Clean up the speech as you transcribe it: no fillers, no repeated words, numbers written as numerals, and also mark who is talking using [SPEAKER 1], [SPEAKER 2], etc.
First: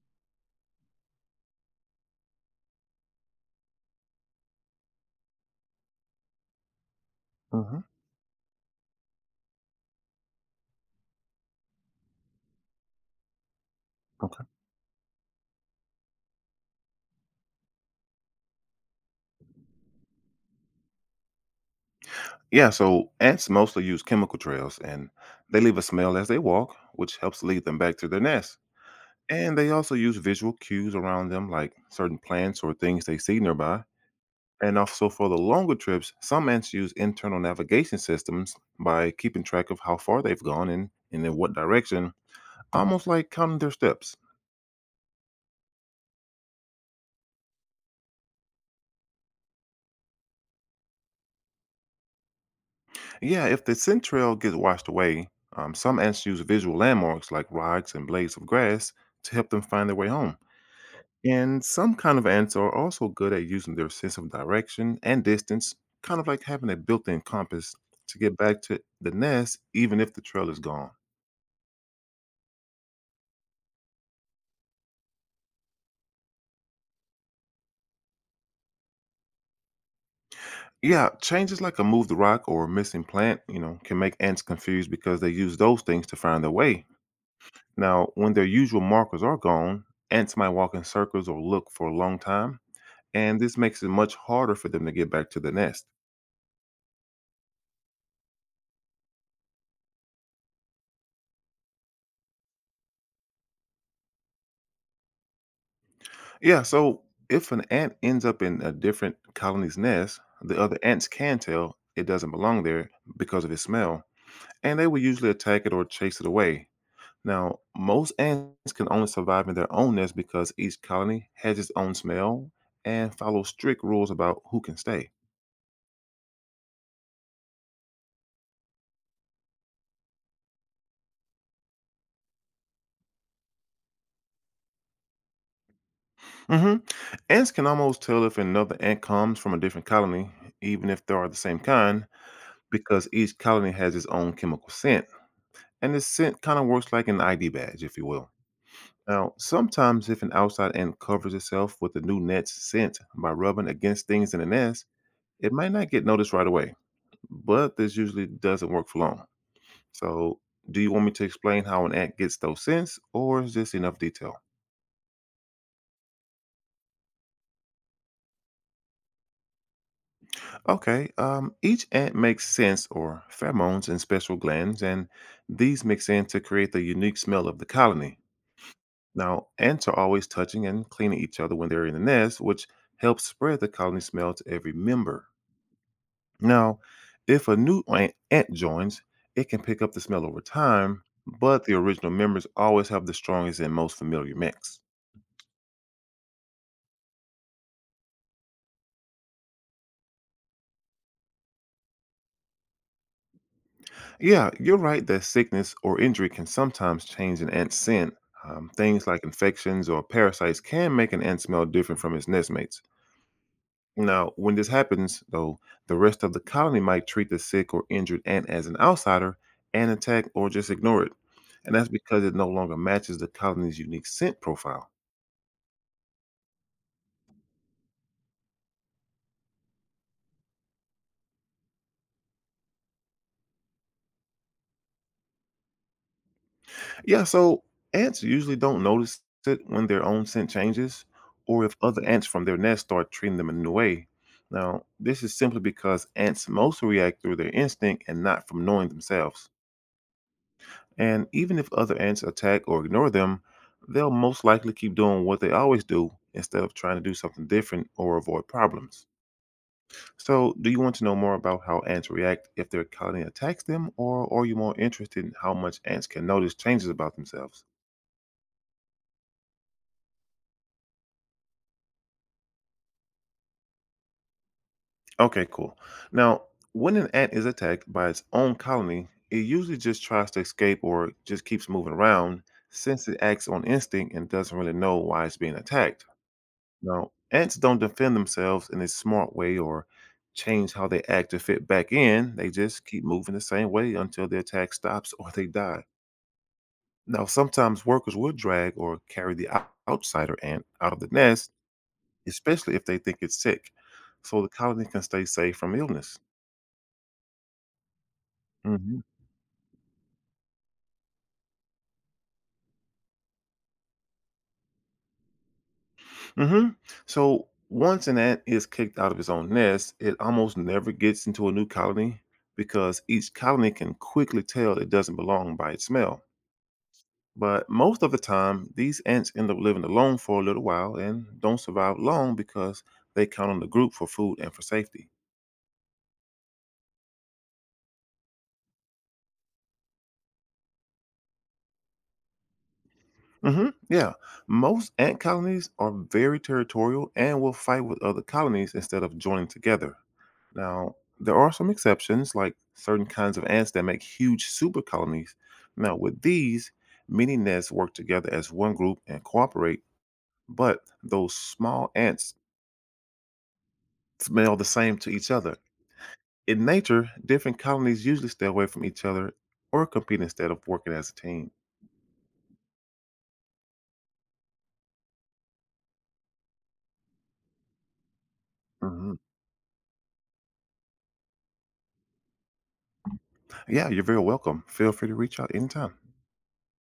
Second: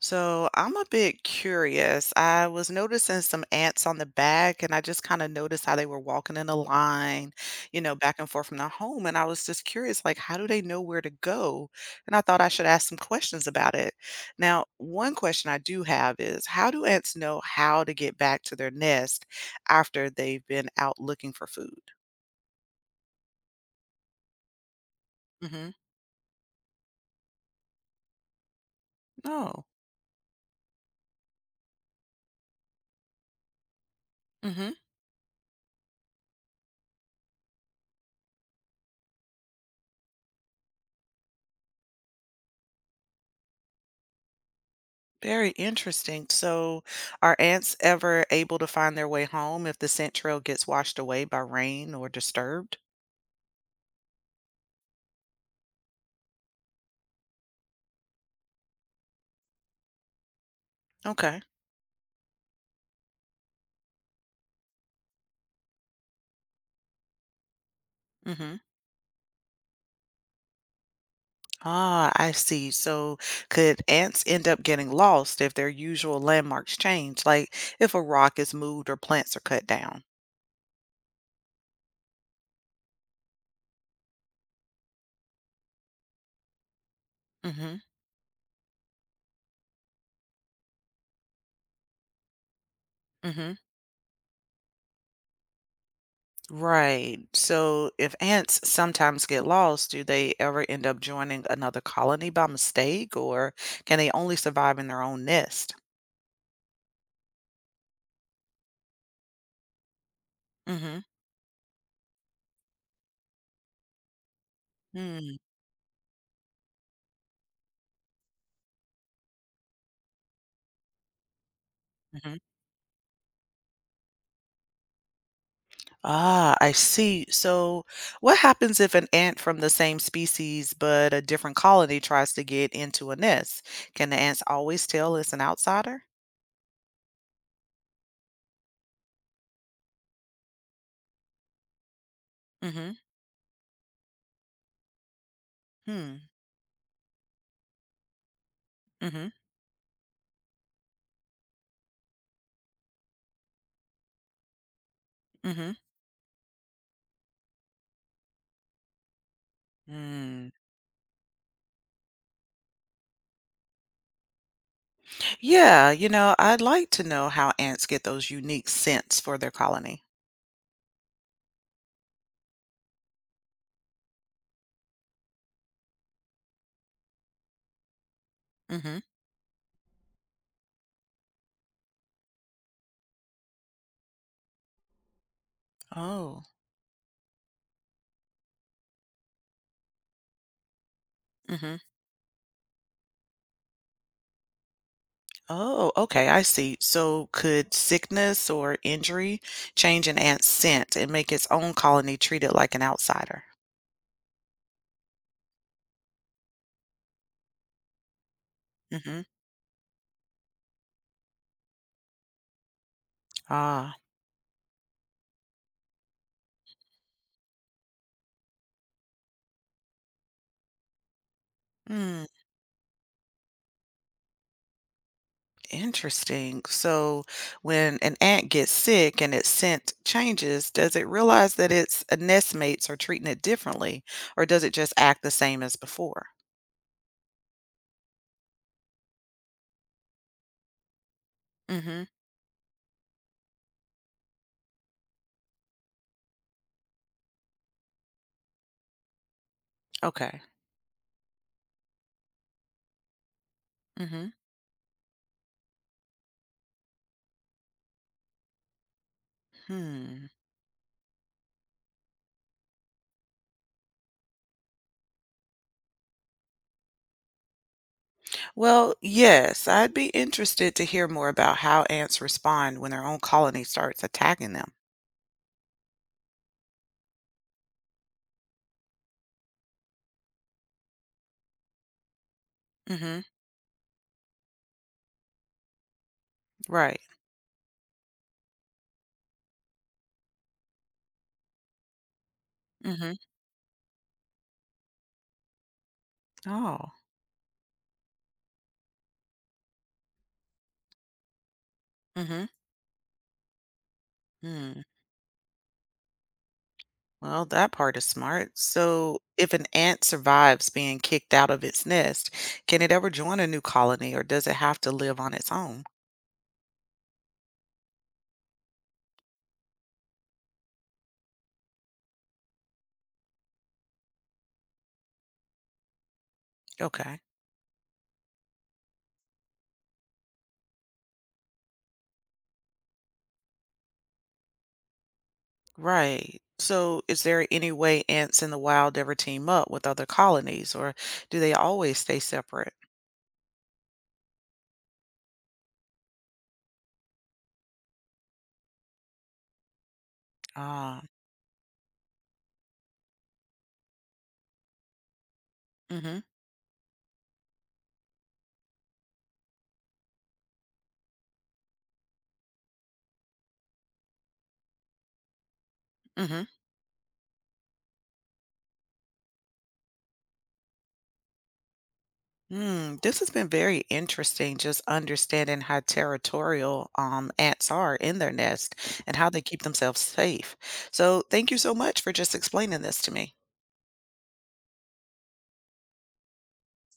[SPEAKER 1] So I'm a bit curious. I was noticing some ants on the back, and I just kind of noticed how they were walking in a line,
[SPEAKER 2] Hmm.
[SPEAKER 1] back and forth from their home. And I was just curious, like, how do they know where to go? And I thought I should ask some questions about it.
[SPEAKER 2] Okay.
[SPEAKER 1] Now, one question I do have is, how do ants know how to get back to their nest after they've been out looking for food?
[SPEAKER 2] Yeah, so ants mostly use chemical trails, and they
[SPEAKER 1] Mm-hmm.
[SPEAKER 2] leave a smell as they walk, which helps lead them back to their nest. And
[SPEAKER 1] No.
[SPEAKER 2] they also use visual cues around them, like certain plants or things they see nearby. And also for the longer trips, some ants use internal navigation systems by keeping track of how far they've gone and in what direction, almost like counting their steps.
[SPEAKER 1] Very interesting. So, are ants ever able to find their way home if the scent trail gets washed away by rain or disturbed?
[SPEAKER 2] Yeah, if the scent trail gets washed away, some ants use visual landmarks like rocks and blades of grass to help them find their way home.
[SPEAKER 1] Okay.
[SPEAKER 2] And some kind of ants are also good at using their sense of direction and distance, kind of like having a built in compass to get
[SPEAKER 1] Mm-hmm.
[SPEAKER 2] back to the nest, even if the trail is gone.
[SPEAKER 1] Ah, I see. So, could ants end up getting lost if their usual landmarks change, like if a rock is moved or plants are cut down?
[SPEAKER 2] Yeah, changes like a moved rock or a missing plant, can make ants confused because they use those things to find their way.
[SPEAKER 1] Mm-hmm.
[SPEAKER 2] Now, when their usual markers are gone, ants might walk in circles or look for a long time, and
[SPEAKER 1] Mm-hmm.
[SPEAKER 2] this makes it much harder for them to get back to the nest.
[SPEAKER 1] Right. So, if ants sometimes get lost, do they ever end up joining another colony by mistake, or can they only survive in their own nest?
[SPEAKER 2] Yeah, so if an ant ends up in a different colony's nest, the other
[SPEAKER 1] Mm-hmm.
[SPEAKER 2] ants can tell it doesn't belong there because of its smell, and they will usually
[SPEAKER 1] Mm-hmm.
[SPEAKER 2] attack it or chase it away. Now, most ants can only survive in their own nest because each colony has its own smell and follows strict rules about who can stay.
[SPEAKER 1] Ah, I see. So, what happens if an ant from the same species but a different colony tries to get into a nest? Can the ants always tell it's an outsider?
[SPEAKER 2] hmm Ants can almost tell if another ant comes from a different colony, even if they are the same kind,
[SPEAKER 1] Mm-hmm.
[SPEAKER 2] because each colony has its own chemical scent, and this
[SPEAKER 1] Hmm.
[SPEAKER 2] scent kind of works like an ID badge, if you will.
[SPEAKER 1] Mm-hmm.
[SPEAKER 2] Now, sometimes if an outside ant covers itself with the new net's scent by rubbing against things in the nest, it
[SPEAKER 1] Mm-hmm.
[SPEAKER 2] might not get noticed right away, but this usually doesn't work for long. So,
[SPEAKER 1] Hmm.
[SPEAKER 2] do you want me to explain how an ant gets those scents, or is this enough detail?
[SPEAKER 1] Yeah, I'd like to know how ants get those unique scents for their colony.
[SPEAKER 2] Okay, each ant makes scents or pheromones in special glands, and these mix in to create the unique smell of the colony.
[SPEAKER 1] Mm-hmm.
[SPEAKER 2] Now, ants are always touching and cleaning each other when they're in the nest, which helps spread the colony smell to every member.
[SPEAKER 1] Oh.
[SPEAKER 2] Now, if a new ant joins, it can pick up the smell over time, but the
[SPEAKER 1] Mm-hmm.
[SPEAKER 2] original members always have the strongest and most familiar mix.
[SPEAKER 1] Oh, okay, I see. So, could sickness or injury change an ant's scent and make its own colony treated like an outsider?
[SPEAKER 2] Yeah, you're right that sickness or injury can sometimes change an ant's scent. Things
[SPEAKER 1] Mm-hmm.
[SPEAKER 2] like infections or parasites can make an ant smell different from its nestmates.
[SPEAKER 1] Ah.
[SPEAKER 2] Now, when this happens, though, the rest of the colony might treat the sick or injured ant as an outsider and attack or just ignore it. And that's because
[SPEAKER 1] Mm,
[SPEAKER 2] it no longer matches the colony's unique scent profile.
[SPEAKER 1] interesting. So when an ant gets sick and its scent changes, does it realize that its nest mates are treating it differently, or does it just act the same as before?
[SPEAKER 2] Yeah, so ants usually don't notice it when their own scent changes or if
[SPEAKER 1] Mm-hmm.
[SPEAKER 2] other ants from their nest start treating them in a new way. Now, this is simply because ants mostly react through their instinct and not from knowing themselves.
[SPEAKER 1] Okay.
[SPEAKER 2] And even if other ants attack or ignore them, they'll
[SPEAKER 1] Mm-hmm.
[SPEAKER 2] most likely keep doing what they always do instead of trying to do something different or avoid problems.
[SPEAKER 1] Hmm.
[SPEAKER 2] So, do you want to know more about how ants react if their colony attacks them, or are you more interested in how much ants can notice changes about themselves?
[SPEAKER 1] Well, yes, I'd be interested to hear more about how ants respond when their own colony starts attacking them.
[SPEAKER 2] Okay, cool. Now, when an ant is attacked by its own colony, it usually just tries to escape or just keeps moving around since it
[SPEAKER 1] Mm-hmm.
[SPEAKER 2] acts on instinct and doesn't really know why it's being attacked.
[SPEAKER 1] Right.
[SPEAKER 2] Now, ants don't defend themselves in a smart way or change how they act to fit back in. They just keep
[SPEAKER 1] Mm-hmm.
[SPEAKER 2] moving the same way until the attack stops or they die.
[SPEAKER 1] Oh.
[SPEAKER 2] Now, sometimes workers will drag or carry the outsider ant out of the nest, especially if they think it's sick, so the
[SPEAKER 1] Mm-hmm.
[SPEAKER 2] colony can stay safe from illness.
[SPEAKER 1] Well, that part is smart.
[SPEAKER 2] hmm
[SPEAKER 1] So, if an ant survives being kicked out of its nest, can it ever join a new colony or does it have to live on its own?
[SPEAKER 2] hmm So, once an ant is kicked out of its own nest, it almost never gets into a new colony because each colony can quickly tell it doesn't belong by its smell.
[SPEAKER 1] Okay.
[SPEAKER 2] But most of the time, these ants end up living alone for a little while and don't survive long because they count on the group for food and for safety.
[SPEAKER 1] Right. So, is there any way ants in the wild ever team up with other colonies or do they always stay separate?
[SPEAKER 2] Hmm, yeah. Most ant colonies are very territorial and will fight with other colonies instead of joining together. Now,
[SPEAKER 1] Ah,
[SPEAKER 2] there are some exceptions, like certain kinds of ants that make huge super colonies. Now,
[SPEAKER 1] mm-hmm.
[SPEAKER 2] with these, many nests work together as one group and cooperate, but those small ants smell the same to each other.
[SPEAKER 1] Mm-hmm.
[SPEAKER 2] In nature, different colonies usually stay away from each other or compete instead of working as a team.
[SPEAKER 1] Hmm, this has been very interesting, just understanding how territorial ants are in their nest and
[SPEAKER 2] Mhm.
[SPEAKER 1] how they keep themselves safe. So, thank you so much for just explaining this to me.
[SPEAKER 2] Yeah, you're very welcome. Feel free to reach out anytime.